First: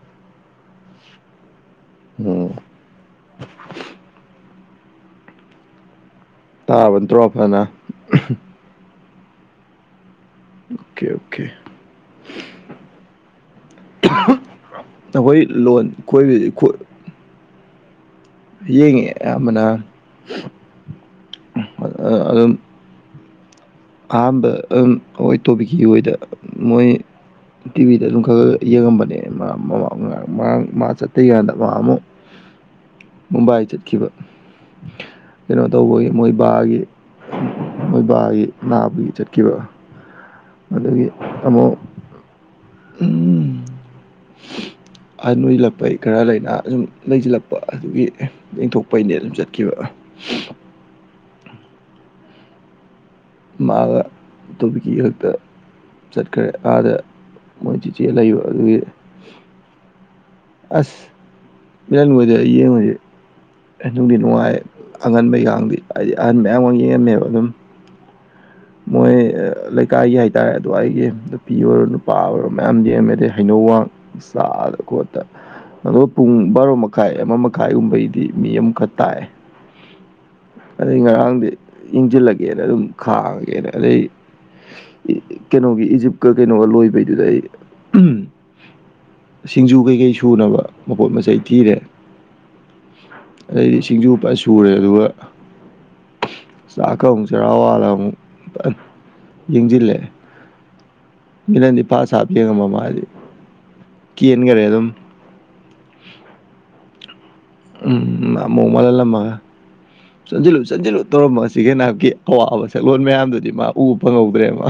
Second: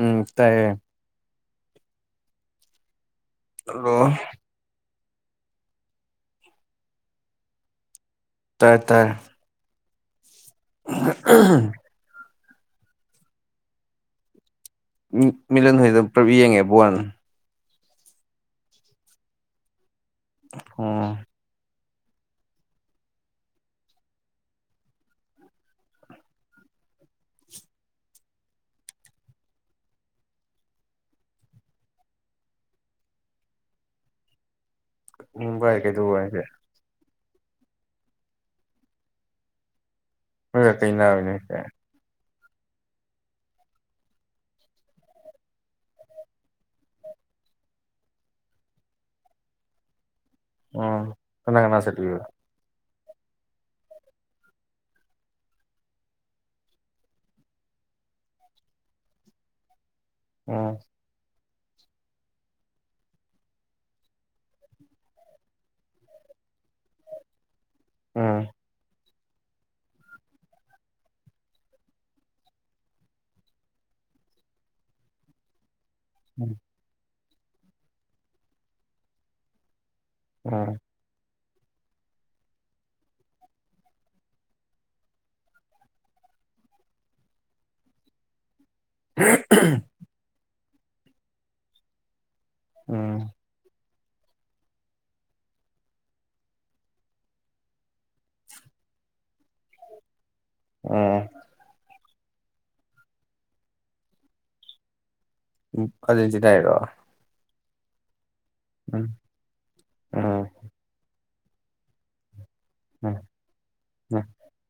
ꯎꯝ ꯇꯥꯏꯌꯦ ꯎꯝ ꯍꯜꯂꯣ ꯇꯥꯕ ꯅꯠꯇ꯭ꯔꯣ ꯐꯅ ꯇꯔ ꯇꯥꯏ ꯑꯣꯀꯦ ꯑꯣꯀꯦ ꯑꯩꯈꯣꯏ ꯂꯣꯟ ꯈꯣꯏꯕꯁꯤ ꯋꯥꯟ ꯌꯦꯉꯦ ꯑꯃꯅꯥ ꯑꯣ ꯑꯗꯨ ꯑꯗꯨꯝ ꯑꯍꯥꯟꯕ ꯑꯩꯣꯏ ꯇꯣꯕꯤꯛꯀꯤ ꯑꯣꯏꯅꯗ ꯃꯣꯏ ꯇꯤꯚꯤꯗ ꯑꯗꯨꯝ ꯈꯒ ꯌꯦꯡꯉꯝꯕꯅꯦ ꯃꯥ ꯃꯥ ꯃꯥ ꯃꯥꯡ ꯃꯥ ꯆꯠꯇꯤꯀꯥꯟꯗ ꯃꯥ ꯑꯃꯨꯛ ꯃꯨꯝꯕꯥꯥꯏ ꯆꯠꯈꯤꯕ ꯎꯝ ꯀꯩꯅꯣ ꯚꯥꯏ ꯇꯧꯕꯒꯤ ꯀꯩꯗꯧꯕ ꯃꯣꯏ ꯍꯥꯏꯁꯦ ꯕꯥꯒꯤ ꯃꯣꯏꯕꯥꯒꯤ ꯅꯥꯕꯒꯤ ꯆꯠꯈꯤꯕ ꯅꯣꯏꯒ ꯀꯩ ꯑꯗꯨꯗꯒꯤ ꯅꯥꯔꯤꯅꯣ ꯍꯥꯏꯁꯦ ꯑꯃꯨꯛ ꯎꯝ ꯑꯟ ꯑꯣꯏꯜꯂꯛꯄꯩ ꯈꯔ ꯂꯩꯅꯥ ꯁꯨꯝ ꯂꯩꯁꯤꯜꯂꯛꯄ ꯑꯗꯨꯒꯤ ꯌꯦꯡꯊꯣꯛꯄꯩꯅꯦ ꯑꯗꯨꯝ ꯆꯠꯈꯤꯕ ꯎꯝ ꯀꯅꯥ ꯀꯅꯥ ꯁꯦꯠꯦ ꯃꯥꯒ ꯑꯇꯣꯕꯤꯀꯤ ꯈꯛꯇ ꯆꯠꯈ꯭ꯔꯦ ꯑꯥꯗ ꯃꯣꯏ ꯆꯤꯆꯦ ꯂꯩꯕ ꯑꯗꯨꯒꯤ ꯎꯝ ꯑꯁ ꯃꯦ ꯍꯧ ꯅꯨꯡꯗꯤ ꯅꯨꯡꯉꯥꯏ ꯑꯉꯟꯕꯩꯒꯗꯤ ꯍꯥꯏꯗꯤ ꯑꯍꯟ ꯃꯌꯥꯝ ꯑꯃ ꯌꯦꯡꯉꯝꯃꯦꯕ ꯑꯗꯨꯝ ꯎꯝ ꯃꯣꯏ ꯂꯩꯀꯥꯏꯒꯤ ꯍꯥꯏꯇꯥꯔꯦ ꯑꯗ ꯑꯩꯒꯤ ꯅꯨꯄꯤ ꯑꯣꯏꯔꯣ ꯅꯨꯄꯥ ꯑꯣꯏꯔꯣ ꯃꯌꯥꯝ ꯌꯦꯦꯝꯃꯦ ꯑꯗꯩ ꯍꯩꯅꯧꯋꯥꯡ ꯁꯣꯠꯇ ꯄꯨꯡ ꯎꯝ ꯕꯥꯔꯣ ꯃꯈꯥꯏ ꯑꯃ ꯃꯈꯥꯏꯒꯨꯝꯕꯒꯤꯗꯤ ꯃꯤ ꯑꯃꯈꯛ ꯇꯥꯛꯑꯦ ꯎꯝ ꯑꯗꯩ ꯉꯔꯥꯡꯗꯤ ꯌꯦꯡꯁꯤꯜꯂꯒꯦꯅ ꯑꯗꯨꯝ ꯈꯥꯡꯉꯒ ꯀ ꯑꯗꯩ ꯀꯩꯅꯣꯒꯤ ꯏꯖꯤꯞꯀ ꯀꯩꯅꯣꯒ ꯂꯣꯏꯕꯩꯗꯨꯗ ꯑꯩ ꯁꯤꯡꯖꯨ ꯀꯩꯀꯩ ꯁꯨꯅꯕ ꯃꯄꯣꯠ ꯃꯆꯩ ꯊꯤꯔꯦ ꯎꯝ ꯑꯗꯩꯗꯤ ꯁꯤꯡꯖꯨꯕ ꯁꯨꯔꯦ ꯑꯗꯨꯒ ꯆꯥꯛꯀ ꯑꯃꯨꯛ ꯆꯔꯥꯋꯥꯗ ꯑꯃꯨꯛ ꯌꯦꯡꯁꯤꯜꯂꯛꯑꯦ ꯑꯣ ꯃꯤꯅꯅꯤꯄꯥ ꯁꯥꯞꯦꯉꯃ ꯃꯥꯗꯤ ꯀꯦꯟꯈꯔꯦ ꯑꯗꯨꯝ ꯎ ꯑꯗꯦꯟꯖꯤꯗ ꯍꯥꯏꯔꯣ ꯎꯝ ꯑꯃꯨꯛ ꯎꯝ ꯃꯥꯜꯍꯜꯂꯝꯃꯒ ꯎꯝ ꯆꯟꯁꯤꯜꯂꯨ ꯆꯟꯁꯤꯜꯂꯨ ꯇꯧꯔꯝꯃꯁꯤꯒꯦ ꯅꯅꯥꯕꯀꯤ ꯑꯋꯥꯕ ꯁꯛꯂꯣꯟ ꯎꯝ ꯃꯌꯥꯝꯗꯨꯗꯤ ꯃꯥ ꯎꯕ ꯎꯝ ꯐꯪꯍꯧꯗ꯭ꯔꯦ ꯃꯥ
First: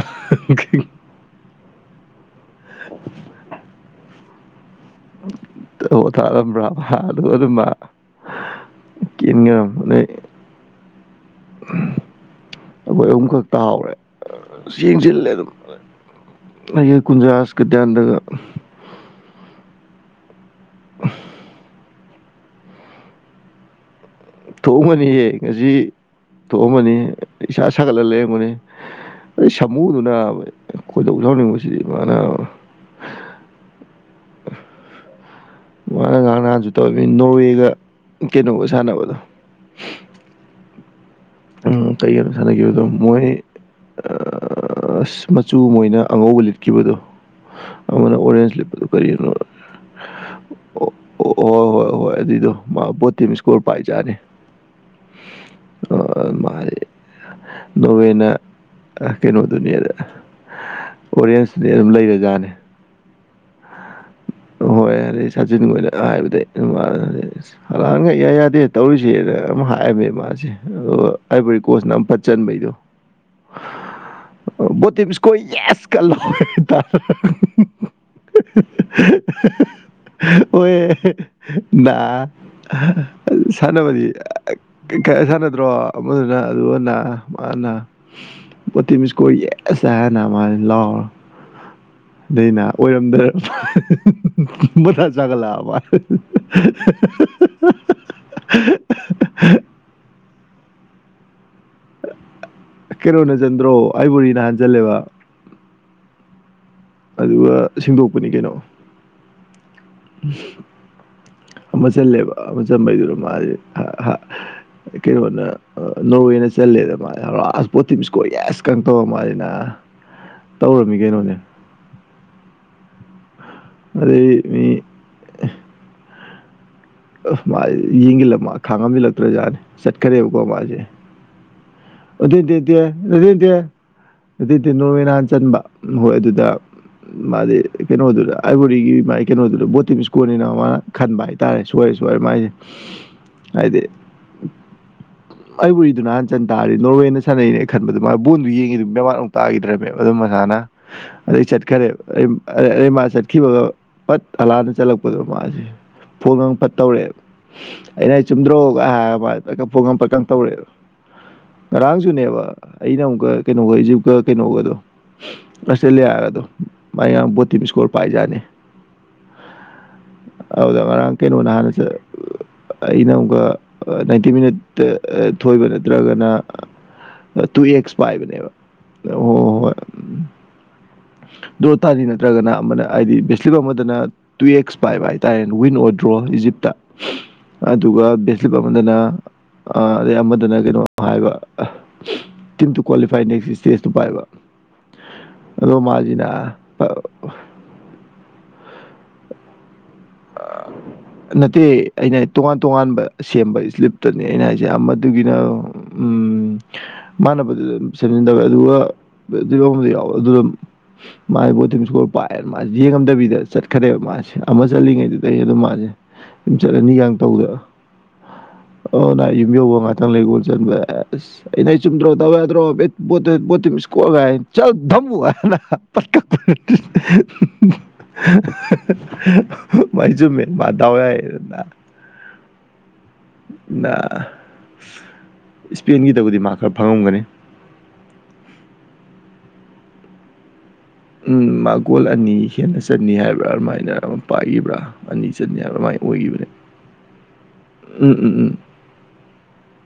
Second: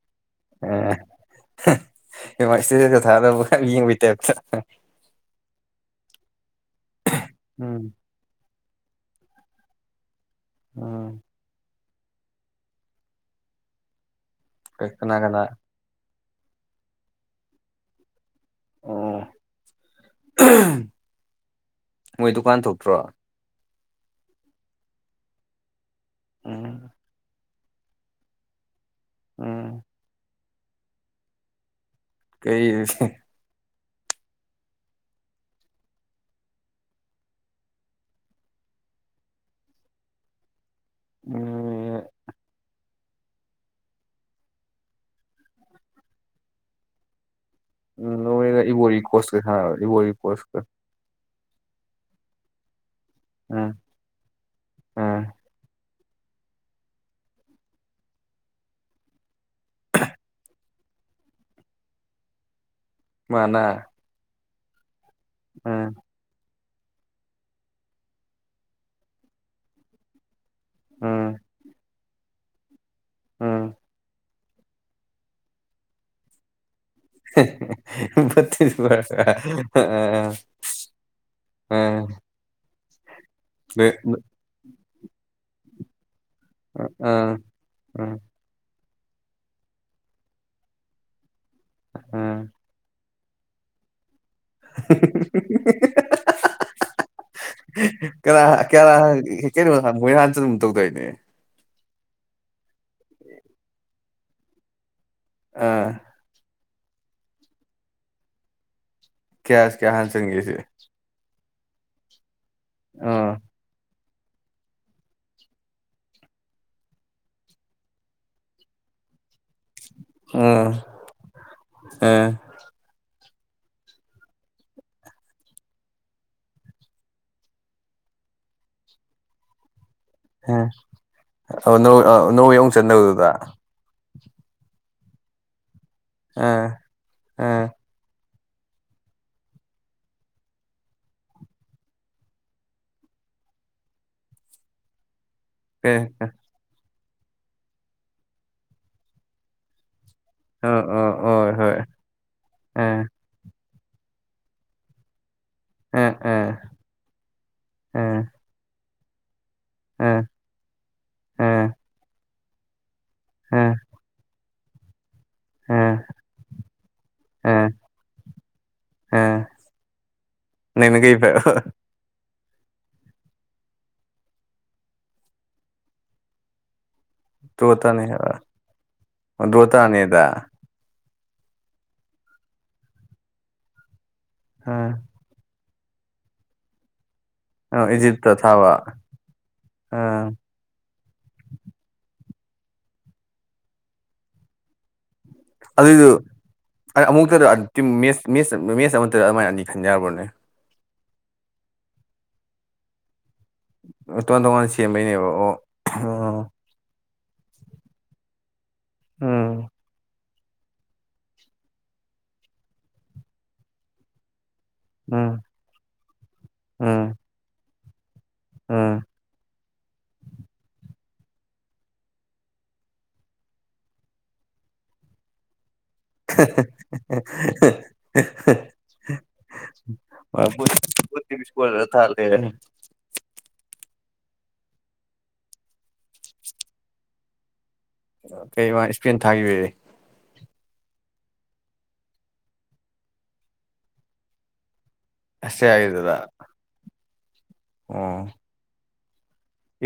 ꯏꯃꯥ ꯏꯁꯇꯦꯗ ꯊꯥꯅꯕ ꯌꯦꯡꯕꯩ ꯇꯥꯏꯞꯇ ꯊꯥꯔꯝꯕ꯭ꯔꯥꯕ ꯑꯗꯨ ꯑꯗꯨ ꯑꯗꯨ ꯃꯥ ꯎꯝ ꯏ ꯎꯝ ꯑꯩꯈꯣꯏ ꯑꯍꯨꯝ ꯈꯛꯛꯇ ꯍꯥꯎꯔꯦ ꯀꯅꯥ ꯌꯦꯡꯁꯤꯜꯂꯦ ꯀꯅꯥ ꯑꯗꯨꯝ ꯑꯩ ꯀꯨꯟꯖꯥꯥꯁ ꯀꯗꯤꯟꯗꯒ ꯎꯝ ꯃꯣꯏ ꯗꯨꯀꯥꯟ ꯊꯣꯛꯇ꯭ꯔꯣ ꯊꯣꯛꯑꯝꯃꯅꯤꯍꯦ ꯉꯁꯤ ꯎꯝ ꯊꯣꯛꯑꯝꯃꯅꯤ ꯏꯁꯥ ꯁꯥꯒꯠꯂꯒ ꯂꯩꯔꯝꯒꯅꯤ ꯑꯩ ꯎꯝ ꯁꯥꯃꯨꯗꯨꯅꯅꯥꯕ ꯑꯩꯣꯏꯗꯧ ꯌꯥꯥꯎꯅꯤꯡꯕꯁꯤꯗꯤ ꯃꯥꯅ ꯍ ꯉꯅ ꯉꯍꯥꯡ ꯉꯍꯥꯟꯁꯨ ꯇꯧꯔꯅꯤ ꯅꯣꯋꯦꯒ ꯀꯩꯅꯣꯒ ꯁꯥꯟꯅꯕꯗꯣ ꯎꯝ ꯀꯩꯒꯤꯅꯣ ꯁꯥꯟꯅꯈꯤꯕꯗꯣ ꯃꯣꯏ ꯑꯁ ꯃꯆꯨ ꯃꯣꯏꯅ ꯑꯉꯧꯕ ꯂꯤꯠꯈꯤꯕꯗꯣ ꯎꯝ ꯑꯃꯅ ꯑꯣꯔꯦꯟꯖ ꯅꯔꯒ ꯂꯤꯠꯄꯗꯣ ꯏꯕꯣꯔꯤ ꯀꯣꯁꯀ ꯁꯥꯟ ꯏꯕꯣꯔꯤ ꯀꯣꯁꯀ ꯑꯣ ꯍꯣꯏ ꯍꯣꯏ ꯍꯣꯏ ꯑꯗꯨꯏꯗꯣ ꯃꯥ ꯕꯣ ꯇꯤꯝ ꯏꯁꯀꯣꯔ ꯎꯝ ꯄꯥꯏꯖꯥꯔꯅꯤ ꯎꯝ ꯃꯥꯗꯤ ꯅꯣꯋꯦꯅ ꯀꯩꯅꯣꯗꯨꯅꯦꯗ ꯑꯣꯔꯦꯟꯁꯗꯤ ꯑꯗꯨꯝ ꯂꯩꯔꯦ ꯖꯥꯠꯅꯤ ꯃꯥꯅꯥ ꯍꯣꯏ ꯑꯗꯨꯗꯤ ꯁꯥꯆꯤꯟꯒꯣꯏꯅ ꯍꯥꯏꯕꯗꯤ ꯃ ꯍꯂꯥꯟꯈꯛ ꯌꯥ ꯌꯥꯗꯦ ꯇꯧꯔꯤꯁꯦꯅ ꯑꯃ ꯍꯥꯏꯑꯝꯃꯦ ꯏ ꯃꯥꯁꯦ ꯑ ꯎꯝ ꯑꯩꯕꯔꯤ ꯀꯣꯁꯅ ꯑꯃ ꯐꯠ ꯆꯟꯕꯩꯗꯣ ꯎꯝ ꯣꯠꯇ ꯄꯤꯁ ꯀꯣ ꯌꯥꯁꯀꯂꯣ ꯇ ꯤꯁ ꯋꯥꯔ ꯑ ꯑ ꯑ [unintelligible] ꯁꯥꯟꯅꯕꯗꯤ ꯀꯌꯥ ꯁꯥꯟꯅꯗ꯭ꯔꯣ ꯑꯃꯗꯨꯅ ꯑꯗꯨꯅ ꯎꯝ ꯃꯥꯅ ꯄꯣ ꯃꯤꯁꯀꯣ ꯑꯦꯁꯥ ꯍꯥꯏ ꯅ ꯂꯑꯣ ꯅ ꯎꯝ ꯅ ꯑꯣꯏꯔꯝꯗꯦ ꯊꯥ ꯆꯒꯂ ꯑꯃꯔ ꯀ ꯀ ꯀꯩꯅꯣ ꯍ ꯃꯣꯏ ꯍꯥꯟꯁꯨ ꯑꯗꯨꯝ ꯇꯧꯗꯣꯏꯅꯦ ꯀꯩꯅꯣ ꯅ ꯆꯟꯗ꯭ꯔꯣ ꯑꯩꯕꯨꯔꯤ ꯅ ꯍꯥꯟꯖꯜꯂꯦꯕ ꯑꯥ ꯑꯗꯨꯒ ꯁꯦꯡꯗꯣꯛꯄꯅꯤ ꯀꯩꯅꯣ ꯀꯌꯥꯁ ꯀꯌꯥ ꯍꯥꯟ ꯆꯪꯉꯁꯦ ꯃ ꯆꯂꯦꯕ ꯑꯃ ꯆ ꯃꯩꯗꯨꯔꯣ ꯃꯥ ꯑꯥ ꯀꯩꯅꯣꯅ ꯅꯣꯔꯋꯦꯅ ꯆꯜꯂꯦꯗ ꯃꯥ ꯔꯥꯁ ꯄꯣꯇꯤꯝ ꯏꯁꯀꯣꯔ ꯑꯦꯁ ꯀꯪ ꯇꯧ ꯃꯥꯁꯤꯅ ꯎꯝ ꯇꯧꯔꯝꯃꯤ ꯀꯩꯅꯣꯅꯦ ꯑꯝ ꯑꯗ ꯃꯤ ꯑ ꯃꯥ ꯌꯦꯡꯒꯤꯜꯂꯝ ꯃꯥ ꯈꯥꯡꯉꯝꯕꯤꯜꯂꯛꯇ꯭ꯔꯖꯠꯅꯦ ꯆꯠꯈꯔꯦꯕꯀꯣ ꯃꯥꯁꯦ ꯅ ꯑꯗꯨꯗꯤꯦ ꯑꯗꯨꯗꯦ ꯑꯗꯨ ꯅꯣꯔꯃ ꯍꯥꯟ ꯆꯟꯕ ꯍꯣꯏ ꯑꯗꯨꯗ ꯑꯥ ꯃꯥꯗꯤ ꯑꯥ ꯀꯩꯅꯣꯗꯨꯔ ꯑꯩꯕꯔꯤꯒꯤ ꯃꯥ ꯀꯩꯅꯣꯗꯨꯔ ꯕꯣꯇꯤꯁ ꯀꯣꯟꯅꯤꯅ ꯃꯥꯅ ꯈꯟꯕ ꯍꯥꯏ ꯇꯥꯔꯦ ꯁꯣꯏꯔꯦ ꯁꯣꯏꯔꯦ ꯃꯥꯏꯁꯦ ꯍꯥꯏꯗꯤ ꯑꯩ ꯑ ꯎꯔꯤꯗꯨ ꯅꯍꯥꯟ ꯆꯟ ꯇꯥꯔꯦ ꯅꯣꯔꯋꯦꯅ ꯁꯥꯟꯅꯩꯅꯦ ꯑꯩ ꯈꯟꯕꯗꯨ ꯃꯥꯒꯤ ꯕꯣꯟꯗꯨ ꯌꯦꯡꯤ ꯑꯗꯨ ꯃꯃꯨꯛ ꯇꯥꯈꯤꯗ꯭ꯔꯃꯦꯕ ꯑꯗꯨꯝ ꯃꯁꯥꯅ ꯑ ꯑꯣ ꯑꯗꯩ ꯍꯣꯏ ꯆꯠꯈꯔꯦ ꯑ ꯑꯩ ꯃꯥ ꯆꯠꯈꯤꯕꯒ ꯄꯠ ꯍꯂꯥꯟꯅ ꯆꯠꯂꯛꯄ ꯃꯥꯁꯦ ꯑ ꯑ ꯐꯣꯟꯒ ꯐꯠꯇꯧꯔꯛꯦꯕ ꯑꯩꯅ ꯑꯩ ꯆꯨꯝꯗ꯭ꯔꯣꯒ ꯍꯥꯏꯔꯒ ꯃꯥ ꯀꯀ ꯐꯣꯡꯒꯝ ꯑ ꯄꯛꯀ ꯇꯧꯛꯦꯕ ꯑ ꯉꯔꯥꯡꯁꯨꯅꯦꯕ ꯑꯩꯅ ꯑꯃꯨꯛꯀ ꯎꯝ ꯀꯩꯅꯣꯒ ꯏꯖꯤꯞꯀ ꯀꯩꯅꯣꯒꯗꯣ ꯎꯝ ꯑꯁꯂ ꯍꯥꯏꯒꯗꯣ ꯃ ꯕꯣꯇꯤꯝ ꯎꯝ ꯏꯁꯀꯣꯔ ꯄꯥꯏꯖꯥꯅꯤ ꯎꯝ ꯑꯗꯨꯗ ꯅꯪꯅ ꯀꯩ ꯉꯔꯥꯡ ꯀꯩꯅꯣ ꯅ ꯍꯥꯟꯅ ꯑꯩꯅ ꯑꯃꯨꯛꯀ ꯅꯥꯏꯟꯇꯤ ꯃꯤꯅꯤꯠꯇ ꯊꯣꯏꯕ ꯅ ꯅꯠꯇ꯭ꯔꯒꯅ ꯇꯨ ꯗ꯭ꯔꯣ ꯑꯦꯛꯁ ꯇꯥꯅꯤ ꯍꯥꯏꯕ ꯄꯥꯏꯕꯅꯦꯕ ꯍ ꯍ ꯗ꯭ꯔꯣ ꯍꯣꯏ ꯎꯝ ꯇꯥꯅꯤꯗ ꯗ ꯇꯥꯅꯤ ꯅꯠꯇ꯭ꯔꯒꯅ ꯑꯃꯅ ꯍꯥꯏꯗꯤ ꯕꯦꯁꯂꯤꯞ ꯑꯃꯗꯅ ꯇꯨ ꯑꯦꯛꯁ ꯎꯝ ꯄꯥꯏꯕ ꯍꯥꯏ ꯇꯥꯏ ꯋꯤꯟ ꯑꯣꯏꯗ꯭ꯔꯣ ꯏꯖꯤꯞꯇ ꯑ ꯑꯗꯨꯒ ꯏꯖꯤꯞꯇ ꯕꯦꯁꯂꯤꯞ ꯊꯥꯕ ꯑꯃꯗꯅ ꯑꯗꯩ ꯎꯝ ꯑꯃꯗꯅ ꯀꯩꯅꯣ ꯍꯥꯏꯕ ꯇꯤꯝꯇ ꯀ꯭ꯋꯥꯂꯤꯐꯥꯏ ꯅꯦꯛꯁ ꯏꯁꯇꯦꯖꯇꯨ ꯄꯥꯏꯕ ꯑꯗꯣ ꯑꯗꯨꯏꯗꯨ ꯃꯥꯁꯤꯅ ꯑ ꯑꯃꯨꯛꯇꯗꯦ ꯃꯦꯠꯆ ꯑꯃꯠꯇꯗ ꯑꯗꯨꯃꯥꯏꯅꯗꯤ ꯈꯟꯖꯔꯕ꯭ꯔꯣꯅꯦ ꯅꯠꯇꯦ ꯑꯩꯅ ꯇꯣꯉꯥꯟ ꯇꯣꯉꯥꯟꯕ ꯁꯦꯝꯕ ꯁ꯭ꯂꯤꯞꯇꯅꯤ ꯇꯣꯉꯥꯟ ꯑꯩꯅ ꯍꯥꯏꯁꯦ ꯇꯣꯉꯥꯟ ꯁꯦꯝꯕꯩꯅꯦꯕ ꯑꯃꯗꯨꯒꯤꯅ ꯑꯣ ꯎ ꯑꯣ ꯃꯥꯅꯕꯗꯤ ꯑꯗꯨꯝ ꯁꯦꯝꯖꯤꯟꯗꯋꯦ ꯎꯝ ꯑꯗꯨꯒꯤ ꯌꯥꯎꯋꯦ ꯑꯗꯨ ꯃꯥꯁ ꯕꯣꯗꯤꯤꯡ ꯏꯁꯀꯣꯔꯜ ꯄꯥꯏꯑꯦ ꯃꯥꯁꯦ ꯌꯦꯡꯉꯝꯗꯕꯤꯗ ꯆꯠꯈꯔꯦꯕ ꯃꯥꯁꯦ ꯆꯠꯂꯤꯉꯩꯗꯨꯗꯤ ꯑꯩ ꯎꯝ ꯑꯗꯨꯝ ꯃꯥꯁꯦ ꯑꯗꯨꯝ ꯆꯠꯂꯅꯤꯒ ꯎꯝ ꯇꯧꯗ ꯎꯝ ꯑꯣ ꯅ ꯌꯨꯝꯕꯤ ꯋꯥꯉꯥꯏ ꯆꯪ ꯂꯩꯁ ꯁ ꯑꯩꯅ ꯆꯨꯝꯗ꯭ꯔꯣꯕꯗ꯭ꯔꯣꯣ ꯄꯣ ꯃꯤꯁꯀꯣꯜ ꯆ ꯊꯝ ꯄꯀꯥ ꯄ ꯃꯥꯏꯁꯨ ꯃ ꯃꯥ ꯇꯋ ꯊꯥ ꯂꯩꯔꯦ ꯏꯁꯄꯦꯟꯒꯤꯗꯕꯨꯗꯤ ꯃꯥ ꯈꯔ ꯐꯪꯉꯝꯒꯅꯤ ꯀꯩ ꯋꯥ ꯏꯁꯄꯦꯟ ꯊꯥꯈꯤꯕꯦ ꯎꯝ ꯃꯥꯒꯣꯜ ꯑꯅꯤ ꯍꯦꯟꯅ ꯆꯟꯅꯤ ꯍꯥꯏꯕ꯭ꯔꯥ ꯑꯗꯨꯃꯥꯏꯅ ꯑꯃ ꯄꯥꯏꯕ꯭ꯔꯥ ꯑꯅꯤ ꯆꯠꯅꯤ ꯑꯗꯨꯃꯥꯏꯅ ꯑꯁꯇ꯭ꯔꯤꯌꯥꯒꯤꯗꯨꯗ ꯑꯣꯏꯈꯤꯕꯅꯦ ꯑꯣ ꯎꯝ ꯎꯝ ꯎꯝ ꯎꯝ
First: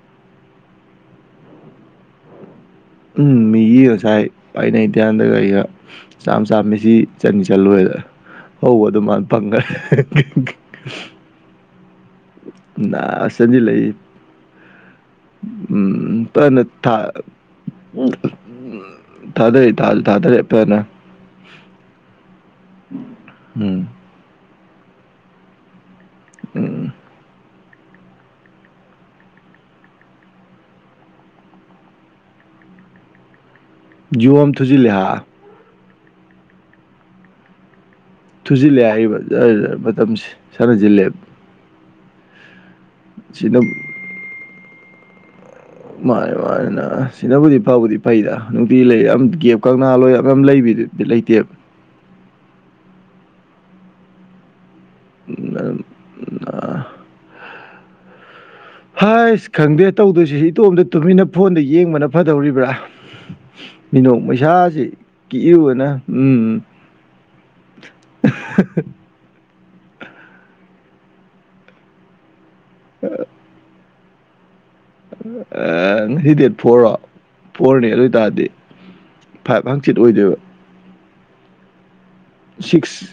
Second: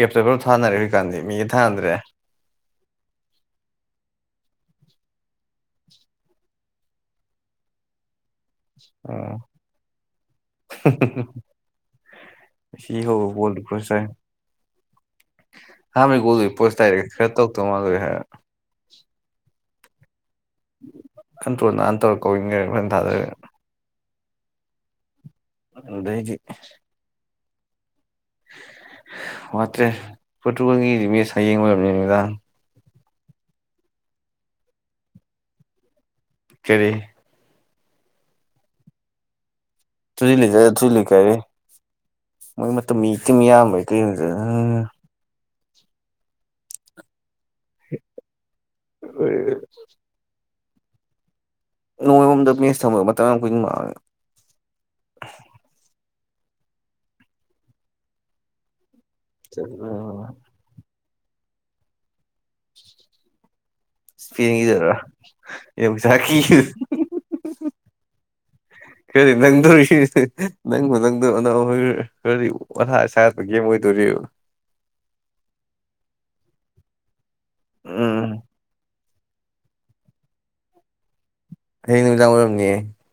ꯑꯦꯞꯇ ꯄꯨꯂꯞ ꯊꯥꯅꯔꯦ ꯍꯧꯖꯤꯛꯀꯥꯟꯗꯤ ꯃꯤꯒ ꯊꯥꯅꯗ꯭ꯔꯦ ꯎꯝ ꯃꯤꯒꯤ ꯉꯁꯥꯏ ꯑꯩꯅ ꯏꯇꯤꯌꯥꯟꯗꯒ ꯑꯩꯒ ꯆꯥꯝ ꯆꯥꯝꯃꯤꯁꯤ ꯆꯅꯤ ꯆꯠꯂꯨꯔꯦꯗ ꯍꯧꯕ ꯑꯗꯨꯃꯅ ꯑꯣ ꯐꯪꯈ꯭ꯔꯦ ꯁꯤ ꯍꯧꯕ ꯑꯁꯖꯤ ꯕꯣꯜꯗꯨ ꯂꯩ ꯀ꯭ꯔꯣꯁ ꯆꯥꯏ ꯎꯝ ꯑꯍꯥꯟꯕꯩ ꯊꯥ ꯒꯣꯜꯗꯨꯗꯤ ꯄꯣꯁ ꯗꯥꯏꯔꯦꯛ ꯈꯔ ꯇꯧꯗꯧ ꯃꯥꯜꯂꯨꯔꯦ ꯎꯝ ꯍꯥꯏꯔ ꯇꯥꯗꯔꯤ ꯇꯥ ꯊꯥꯗꯔꯄꯅ ꯀꯟꯇ꯭ꯔꯣꯜ ꯅꯥꯥꯟ ꯇꯧꯔꯛ ꯀꯧꯋ ꯊꯥꯖꯔꯦ ꯎ ꯗꯦꯒꯤ ꯎꯝ ꯋꯥꯠꯇ꯭ꯔꯦ ꯐꯣꯇꯨꯒꯣꯜꯒꯤ ꯍꯌꯦꯡ ꯑꯣꯏꯔꯕꯅꯤ ꯅꯨꯃꯤꯗꯥꯡ ꯖꯤꯑꯣ ꯑꯃ ꯊꯨꯖꯤꯜꯂꯦꯦ ꯀꯔꯤ ꯊꯨꯖꯤꯜꯂꯦ ꯍꯥꯏꯔꯤꯕ ꯃꯇꯝꯁꯦ ꯇꯨꯖꯤꯜꯂꯤꯗ ꯇꯨꯜꯂꯤ ꯁꯥꯟꯅꯁꯤꯜꯂꯦ ꯀꯥꯏꯔꯦ ꯃꯣꯏ ꯃꯇꯝ ꯃꯤꯤꯝ ꯁꯤꯅ ꯌꯥꯝꯕꯩ ꯀꯩꯅꯒꯤꯅꯣꯗ ꯃꯥꯅꯦ ꯃꯥꯅ ꯁꯤꯅꯕꯨꯗꯤ ꯐꯕꯨꯗꯤ ꯐꯩꯗ ꯅꯨꯡꯇꯤ ꯂꯩ ꯌꯥꯝ ꯒꯦꯞ ꯀꯅꯥ ꯂꯣꯏ ꯂꯩꯗꯨꯗꯤ ꯂꯩꯇꯦꯕ ꯅꯣꯡꯃꯔꯣꯝꯗ ꯃꯦꯁ ꯊꯃꯒ ꯃꯇꯝ ꯌꯥꯝ ꯀꯨꯏꯟꯃꯛꯂꯦ ꯎ ꯍꯥꯏ ꯑꯁ ꯈꯪꯗꯦ ꯇꯧꯗꯣꯏꯁꯤ ꯁꯤ ꯏꯇꯣꯝꯇ ꯇꯨꯃꯤꯟꯅ ꯐꯣꯟꯗ ꯌꯦꯡꯕꯅ ꯐꯗꯧꯔꯤꯕ꯭ꯔꯥ ꯃꯤꯅꯣꯛ ꯄꯩꯁꯥꯥꯁ ꯏꯁꯄꯦꯟꯒꯤꯗꯔꯥ ꯀꯤꯛꯌꯨꯅ ꯌꯣꯡꯆꯥꯛꯀꯤ ꯎꯝ [inaudible] ꯈꯔꯗꯤ ꯅꯪꯗꯣꯔꯤ ꯅꯪꯕꯨ ꯅꯪꯗꯧ ꯑꯅ ꯈꯔꯗꯤ ꯋꯥꯊꯥ ꯁꯥꯠꯄꯒꯦꯝ ꯑꯣꯏꯗ ꯑꯗꯨꯔꯤ ꯉꯁꯤ ꯗꯦꯠ ꯐꯣꯔꯣ ꯐꯣꯔꯅꯤ ꯑꯗꯨ ꯑꯣꯏ ꯎꯝ ꯇꯔꯗꯤ ꯐꯥꯏꯚ ꯍꯥꯡꯆꯤꯠ ꯑꯣꯏꯗꯣꯏꯕ ꯍꯅꯤ ꯁꯤꯛꯁ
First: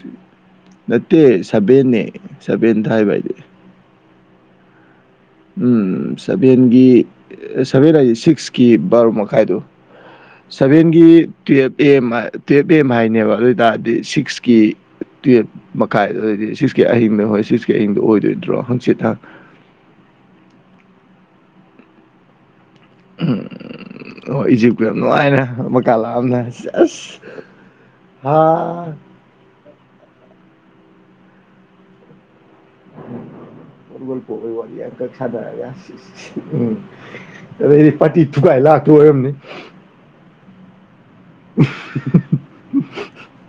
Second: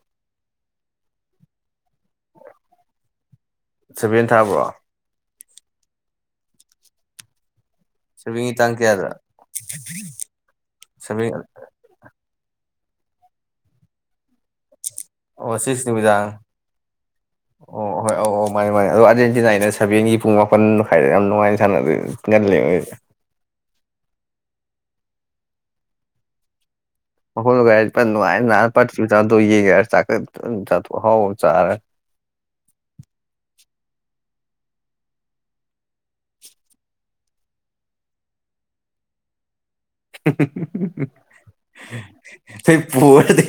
ꯅꯠꯇꯦ ꯁꯚꯦꯟ ꯁꯚꯦꯟ ꯊꯥꯏꯕ ꯍꯥꯏꯗꯤ ꯁꯚꯦꯟ ꯊꯥꯕ꯭ꯔꯣ ꯎꯝ ꯁꯚꯦꯟꯒꯤ ꯁꯚꯦꯟ ꯍꯥꯏꯁ ꯁꯚꯦꯟꯒꯤ ꯇꯥꯡ ꯁꯤꯛꯁꯀꯤ ꯀꯌꯥꯗ ꯕꯥꯔꯣ ꯃꯈꯥꯏꯗꯨꯣ ꯁꯚꯦꯟꯒꯤ ꯁꯚꯦꯟ ꯇꯨꯌꯦ ꯑꯦ ꯑꯦꯝ ꯇꯨꯌꯦꯞ ꯑꯦ ꯑꯦꯝ ꯍꯥꯏꯅꯦꯕ ꯑꯗꯨ ꯑꯣꯏ ꯇꯔꯗꯤ ꯁꯤꯛꯁꯀꯤ ꯇꯨꯌꯦꯜꯞ ꯑꯣ ꯁꯤꯛꯁ ꯅꯨꯃꯤꯗꯥꯡ ꯃꯈꯥꯏꯗꯨꯗꯤ ꯁꯤꯛꯁꯀꯤ ꯑꯍꯤꯡꯗ ꯍꯣꯏ ꯁꯤꯛꯁꯀꯤ ꯑꯍꯤꯡꯗꯣ ꯑꯣ ꯍꯣꯏ ꯑꯧ ꯑꯧ ꯑꯣꯏꯗꯣꯏꯗ꯭ꯔꯣ ꯃꯥꯅꯤ ꯃꯥꯅꯤ ꯑꯗꯣ ꯍꯪꯆꯤꯠꯇ ꯑꯥꯔꯖꯦꯟꯇꯤꯅꯥꯒꯤꯅ ꯁꯚꯦꯟꯒꯤ ꯄꯨꯡ ꯃꯥꯄꯟ ꯃꯈꯥꯏꯗ ꯌꯥꯝ ꯅꯨꯡꯉꯥꯏꯅ ꯁꯥꯟꯅꯗ ꯉꯜꯂꯦ ꯎꯝ ꯑꯣ ꯏꯖꯤꯞꯀ ꯌꯥꯝ ꯅꯨꯡꯉꯥꯏꯅ ꯃꯀꯥ ꯂꯥꯝꯅ ꯖꯁ [unintelligible] [unintelligible] ꯑꯗꯩꯗꯤ ꯄꯥꯇꯤ ꯊꯨꯒꯥꯏ ꯂꯥꯛꯇꯣꯏ ꯑꯣꯏꯔꯝꯅꯤ ꯑꯩ ꯄꯣꯔꯗꯤ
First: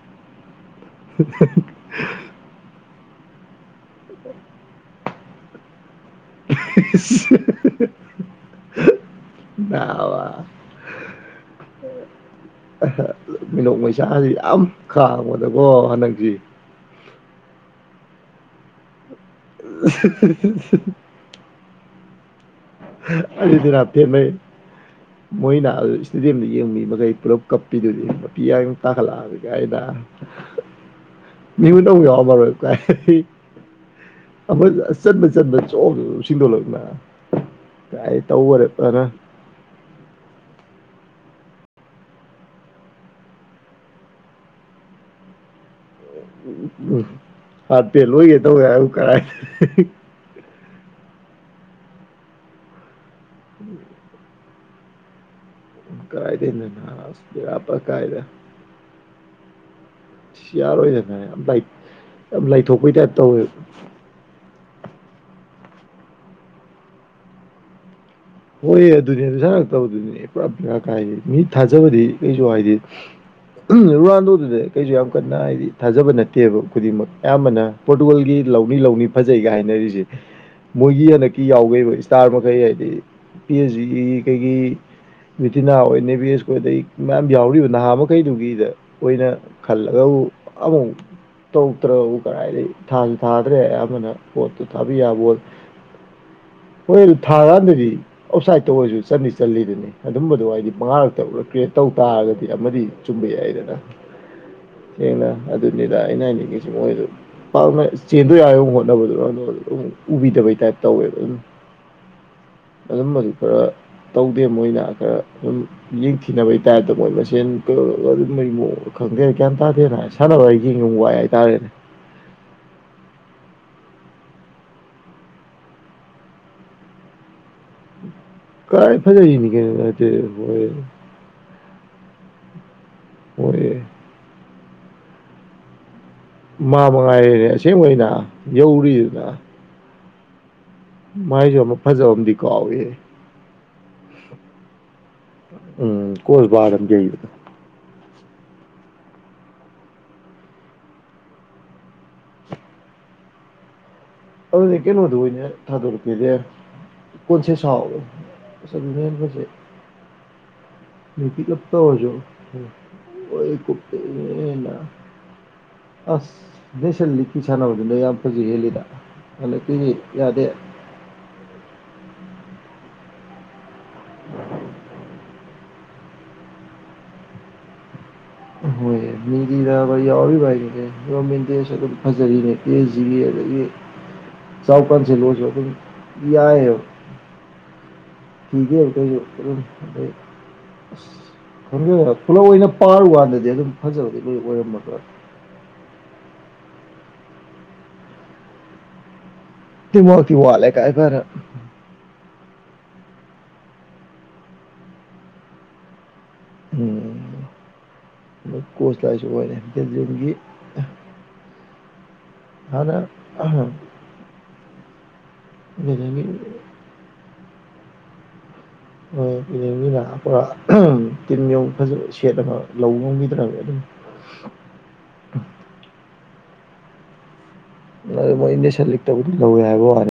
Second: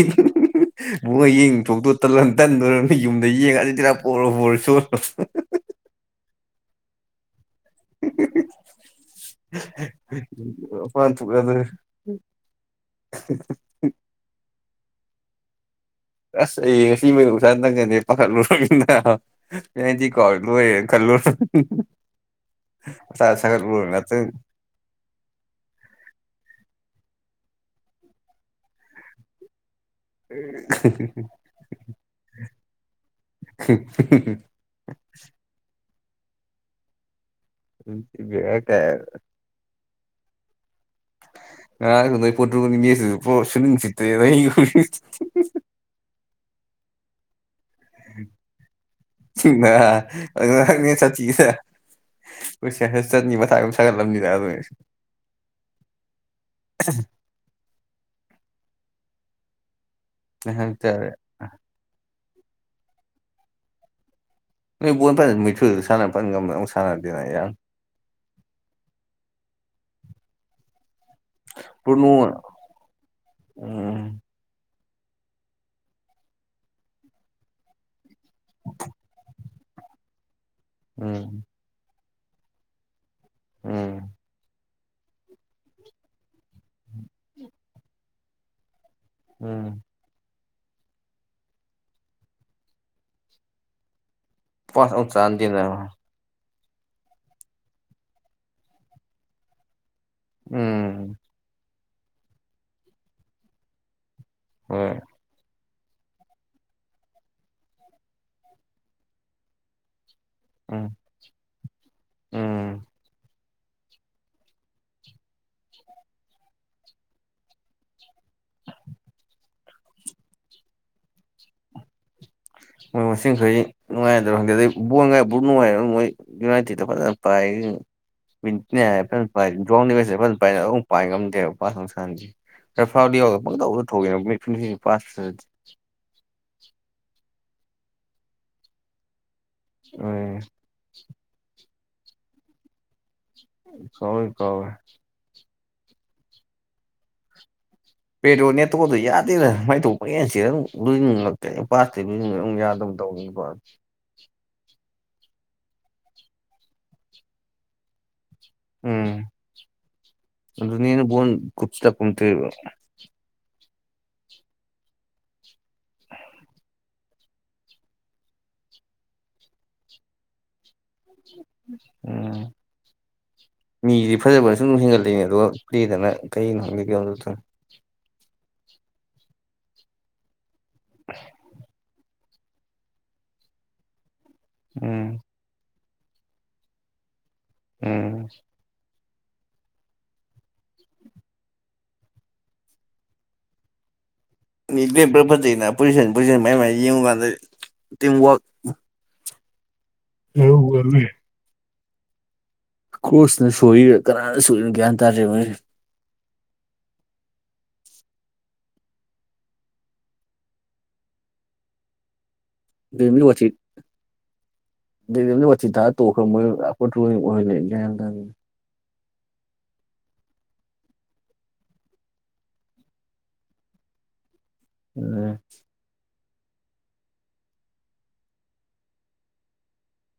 ꯃꯣꯏ ꯌꯦꯡ ꯊꯣꯛꯇꯣ ꯇꯜꯂ ꯇꯟꯗꯣꯏꯔ ꯌꯨꯝꯗ ꯌꯦꯡꯉꯛ ꯑꯗꯨꯁꯤꯔꯥ ꯄꯣꯔꯣ ꯄꯣꯔꯣ ꯁꯣ [unintelligible] ꯅꯥꯕ [unintelligible] ꯃꯤꯅꯣꯛ ꯃꯩꯁꯁꯤ ꯌꯥꯝ ꯈꯥꯡꯕꯗꯀꯣ ꯍꯟꯗꯥꯛꯁꯤ [unintelligible] [unintelligible] ꯑꯥꯔꯖꯦꯟꯇꯤꯅꯥ [unintelligible] [unintelligible] ꯃꯣꯏꯅ ꯑꯗꯨ ꯏꯁꯇꯦꯗꯤꯌꯝꯗ ꯌꯦꯡꯃꯤ ꯃꯈꯩ ꯄꯨꯂꯞ ꯀꯞꯄꯤꯗꯨꯗꯤ ꯅꯨꯄꯤ ꯌꯥ ꯇꯥꯈꯠꯂꯛꯑꯒ ꯑꯩꯅ ꯕꯦꯔꯥ ꯀꯥꯏ [unintelligible] [unintelligible] [unintelligible] [unintelligible] ꯑꯗꯨ ꯉꯍꯥꯛꯅꯦ ꯆꯠꯁꯤꯁꯦ ꯑꯩꯁ ꯆꯠꯅꯤ ꯃꯊꯥ ꯑꯗꯨ ꯁꯥꯒꯠꯂꯝꯕꯅꯤꯗ ꯑꯗꯨꯅꯦ [unintelligible] ꯁꯤ ꯅꯍꯥꯟ ꯇꯥꯔꯦ ꯌꯥꯔꯣꯏꯗꯅꯦ ꯌꯥꯝ ꯂꯥꯏꯊꯣꯛꯄꯩ ꯇꯥꯏꯄ ꯇꯧꯋꯦꯕ [unintelligible] ꯍꯣꯏ ꯑꯗꯨꯅꯦ ꯑꯗꯨ ꯁꯅꯔꯛꯇꯕꯗꯨꯅꯦ ꯄꯨꯔꯥ ꯄꯔꯥ ꯀꯥꯏ ꯃꯤ ꯊꯥꯖꯕꯗꯤ ꯕ꯭ꯔꯨꯅꯣꯅ ꯀꯩꯁꯨ ꯍꯥꯏꯗꯤ ꯎꯝ ꯔꯣꯅꯥꯜꯗꯣꯗꯨꯗ ꯀꯩꯁꯨ ꯌꯥꯝ ꯀꯟꯅ ꯍꯥꯏꯗꯤ ꯊꯥꯖꯕ ꯅꯠꯇꯦꯕ ꯈꯨꯗꯤꯡꯃꯛ ꯑꯌꯥꯝꯕꯅ ꯄꯣꯔꯇꯨꯒꯜꯒꯤ ꯂꯧꯅꯤ ꯂꯧꯅꯤ ꯐꯖꯩꯒ ꯍꯥꯏꯅꯔꯤꯁꯦ [unintelligible] ꯃꯣꯏꯒꯤ ꯎꯝ ꯍꯟꯗꯛꯀꯤ ꯌꯥꯎꯒꯕ ꯏꯁꯇꯥꯔ ꯃꯈꯩ ꯍꯥꯏꯗꯤ ꯄꯤ ꯑꯦꯆ ꯖꯤ ꯎꯝ ꯀꯩꯒꯤ ꯃꯤꯇꯤꯅꯥ ꯅꯦꯕꯤ ꯑꯦꯁ ꯀꯣꯏꯗꯩ ꯃꯌꯥꯝ ꯌꯥꯎꯔꯤꯕ ꯅꯍꯥ ꯃꯈꯩꯗꯨꯒꯤꯗ ꯑꯣꯏꯅ ꯎꯝ ꯈꯜꯂꯒꯕꯨ ꯑꯃꯨ ꯇꯧꯗ꯭ꯔꯕꯨ ꯀꯗꯥꯥꯏꯗꯒꯤ ꯊꯥꯁꯨ ꯊꯥꯗ꯭ꯔꯦ ꯑꯃꯅ ꯍꯣꯠꯇ ꯄꯥꯁ ꯊꯥꯕꯤ ꯑꯝ ꯌꯥꯕꯣ ꯆꯥꯟꯗꯦꯅ ꯍꯣꯏ ꯑꯗꯨ ꯊꯥꯀꯥꯟꯗꯗꯤ ꯑꯥꯎꯠꯁꯥꯏꯗꯠꯇ ꯑꯣꯏꯔꯁꯨ ꯆꯠꯂꯤ ꯆꯠꯂꯤꯗꯨꯅꯤ ꯑꯗꯨꯝꯕꯗꯣ ꯍꯥꯏꯗꯤ ꯎꯝ ꯃꯉꯥꯔꯛꯇ ꯀ꯭ꯔꯤꯌꯦꯠ ꯇꯧ ꯇꯥꯔꯒꯗꯤ ꯑꯃꯗꯤ ꯆꯨꯝꯕ ꯌꯥꯏꯗꯅ ꯍꯣꯏ ꯁꯦꯡꯅ ꯑꯗꯨꯅꯤꯗ ꯑꯩꯅ ꯍꯥꯏꯅꯤꯡꯉꯁꯤ ꯃꯣꯏꯗ ꯄꯥꯛꯅ ꯆꯦꯟꯗ ꯌꯥꯔ ꯍꯣꯠꯅꯕꯗꯨ ꯑꯗꯨꯝ ꯎꯕꯤꯗꯕꯩ ꯇꯥꯏꯞ ꯎꯝ ꯇꯧꯋꯦꯕ ꯑꯗꯨꯝ ꯎꯝ ꯑꯗꯨꯝꯕꯗꯨ ꯈꯔ ꯇꯧꯗꯦ ꯃꯣꯏꯅ ꯈꯔ ꯑꯗꯨꯝ ꯌꯦꯡꯊꯤꯅꯕꯒꯤ ꯇꯥꯏꯞꯇ ꯃꯣꯏ ꯃꯁꯦꯟ ꯈꯪꯗꯦ ꯀ꯭ꯌꯥꯟ ꯇꯥꯗꯦꯅ ꯍꯥꯏꯁꯦ ꯁꯥꯟꯅꯕ ꯑꯩ ꯌꯦꯡ ꯋꯥꯏ ꯍꯥꯏꯇꯥꯔꯦꯅꯦ ꯃꯣꯏ ꯃꯁꯤꯡ ꯈꯔꯗꯤ ꯅꯨꯡꯉꯥꯏꯅꯗ꯭ꯔꯥ ꯈꯪꯗꯦꯗ ꯕꯣꯔꯥꯏ ꯕꯨ ꯅꯨꯡꯉꯥꯏ ꯃꯣꯏ ꯀꯥꯏ ꯐꯖꯩꯅꯤ ꯀꯩꯅꯣ ꯅꯠꯇꯦ ꯃꯣꯏ ꯃꯣꯏ [unintelligible] [unintelligible] [unintelligible] ꯃꯥ ꯃꯉꯥꯏꯔꯦ ꯑꯁꯦꯡꯕ ꯑꯣꯏꯅ ꯌꯧꯔꯤꯗꯅ [unintelligible] ꯃꯥꯥꯏꯁꯨ ꯑꯃ ꯐꯥꯖꯕ ꯑꯃꯗꯤ ꯀꯥꯎꯋꯤ ꯍꯦ ꯀꯋꯦ ꯀꯋꯦ ꯎꯝ ꯀꯁ ꯕꯥꯔꯨ [unintelligible] ꯄꯦꯗꯣ ꯅꯦꯇ꯭ꯔꯣꯗꯣ ꯌꯥꯗꯦꯗ ꯃꯥꯏꯊꯣꯛ ꯄ ꯌꯦꯟꯁꯤ ꯂꯣꯏꯛꯇꯦ ꯄ ꯌꯥ ꯇꯧ [unintelligible] ꯑꯗꯨꯗꯤ ꯀꯩꯅꯣꯗ ꯑꯣꯏꯅ ꯊꯥꯗꯣꯔꯛꯀꯦꯗꯦ ꯀꯣꯟꯁꯦ ꯁꯥꯎꯋꯦ ꯑꯗꯨꯅ ꯎꯝ ꯍꯦꯟꯅ ꯐꯖꯩ ꯑꯗꯨꯅ ꯍꯦꯟꯅ ꯕꯣꯜ ꯃꯤ ꯄꯤꯛꯂꯞ ꯀꯨꯞꯁꯤꯜꯂ ꯇꯧꯔꯁꯨ ꯀꯨꯝꯊꯩꯕ ꯑꯣꯏ ꯀꯅ ꯑꯁ [unintelligible] ꯅꯦꯁꯅꯦ ꯂꯤꯇꯤ ꯁꯥꯟꯅꯕꯗꯨꯅ ꯌꯥꯝ ꯐꯖꯩ ꯍꯦꯜꯂꯤꯗ ꯍꯟꯗꯛꯀꯤꯗꯤ ꯌꯥꯗꯦ ꯎꯝ ꯃꯤꯗꯤ ꯐꯖꯕꯅꯁꯨ ꯑꯗꯨꯝ ꯍꯦꯟꯒꯠꯂꯛꯏꯅꯦ ꯑꯗꯨꯒ ꯂꯤꯗꯅ ꯀꯩꯅꯣ ꯈꯪꯗꯦ ꯀꯩꯅꯣꯝ ꯏꯇꯧ ꯇꯧꯏ ꯍꯣꯏ ꯃꯤꯅꯤꯗꯤꯗ ꯋꯥꯔꯤꯔ ꯄꯥꯏꯦ ꯃꯁ ꯐꯖꯔꯤꯅꯦ ꯀꯦ ꯖꯤ ꯑꯗꯒꯤ ꯎꯝ ꯆꯥꯎꯄꯥꯟꯁꯦꯂꯣꯏꯁꯨ ꯑꯗꯨꯝ ꯌꯥꯏꯑꯕ ꯎꯝ ꯄꯒ ꯑꯗꯨꯗ ꯌꯝ ꯑꯗ [unintelligible] ꯑ ꯈꯪꯖꯩ ꯄꯨꯂꯞ ꯑꯣꯏꯅ ꯄꯥꯔꯨ ꯋꯥꯟꯗꯗꯤ ꯑꯗꯨꯝ ꯐꯖꯕꯗꯤ ꯂꯣꯏ ꯑꯣꯏꯔꯝꯃꯒ꯭ꯔꯥ ꯭ꯔꯚꯖꯤꯅ [unintelligible] ꯄꯣꯖꯤꯁꯟ ꯄꯣꯖꯤꯁꯟ ꯃꯌꯥꯝ ꯃꯌꯥꯝ ꯌꯦꯡꯉꯨ ꯀꯥꯟꯗ ꯇꯤꯝꯋꯛ ꯇꯤꯝ ꯋꯥꯛꯇꯤ ꯋꯥꯠꯂꯦ ꯀꯥꯏ ꯐꯖꯅ ꯀ꯭ꯔꯣꯁꯅ ꯁꯣꯏꯔꯤꯔꯥ ꯀꯅꯥꯅ ꯁꯣꯏꯔꯤꯅꯣ ꯒ꯭ꯌꯥꯟ ꯇꯥꯔꯦ ꯃꯣꯏꯁꯦ ꯎꯝ ꯃꯣꯏ ꯀꯣꯁ ꯑꯥꯏꯁꯨ ꯑꯣꯏꯔꯦ ꯕꯦꯜꯖꯤꯌꯝꯒꯤ ꯍꯥꯟꯅ ꯋꯊꯤ ꯕꯦꯜꯖ꯭ꯌꯝꯅ ꯋꯔꯤ ꯇꯥꯔꯥ ꯕꯦꯜꯖꯤꯌꯝꯒꯤ ꯇꯣꯛꯒ꯭ꯔꯥꯝ ꯃꯣꯏꯗꯣꯅ ꯄꯊ ꯑꯣꯏꯂ ꯭ꯌꯥꯟꯗꯅꯤ [unintelligible] ꯃꯣꯏ ꯏꯅꯦ ꯃꯤꯅ ꯄꯨꯔꯥ ꯇꯤꯝ ꯌꯧ ꯐꯖꯕ ꯁꯦꯠ ꯑꯃ ꯂꯧꯕ ꯉꯝꯕꯤꯗ꯭ꯔꯃꯦ ꯑꯗꯨꯝ ꯎꯝ ꯃꯣꯏ ꯏꯟꯗꯤꯁ ꯂꯤꯛ ꯇꯧꯕꯗꯨ ꯂꯧ ꯌꯥ ꯍꯥꯏꯕꯣꯅꯤ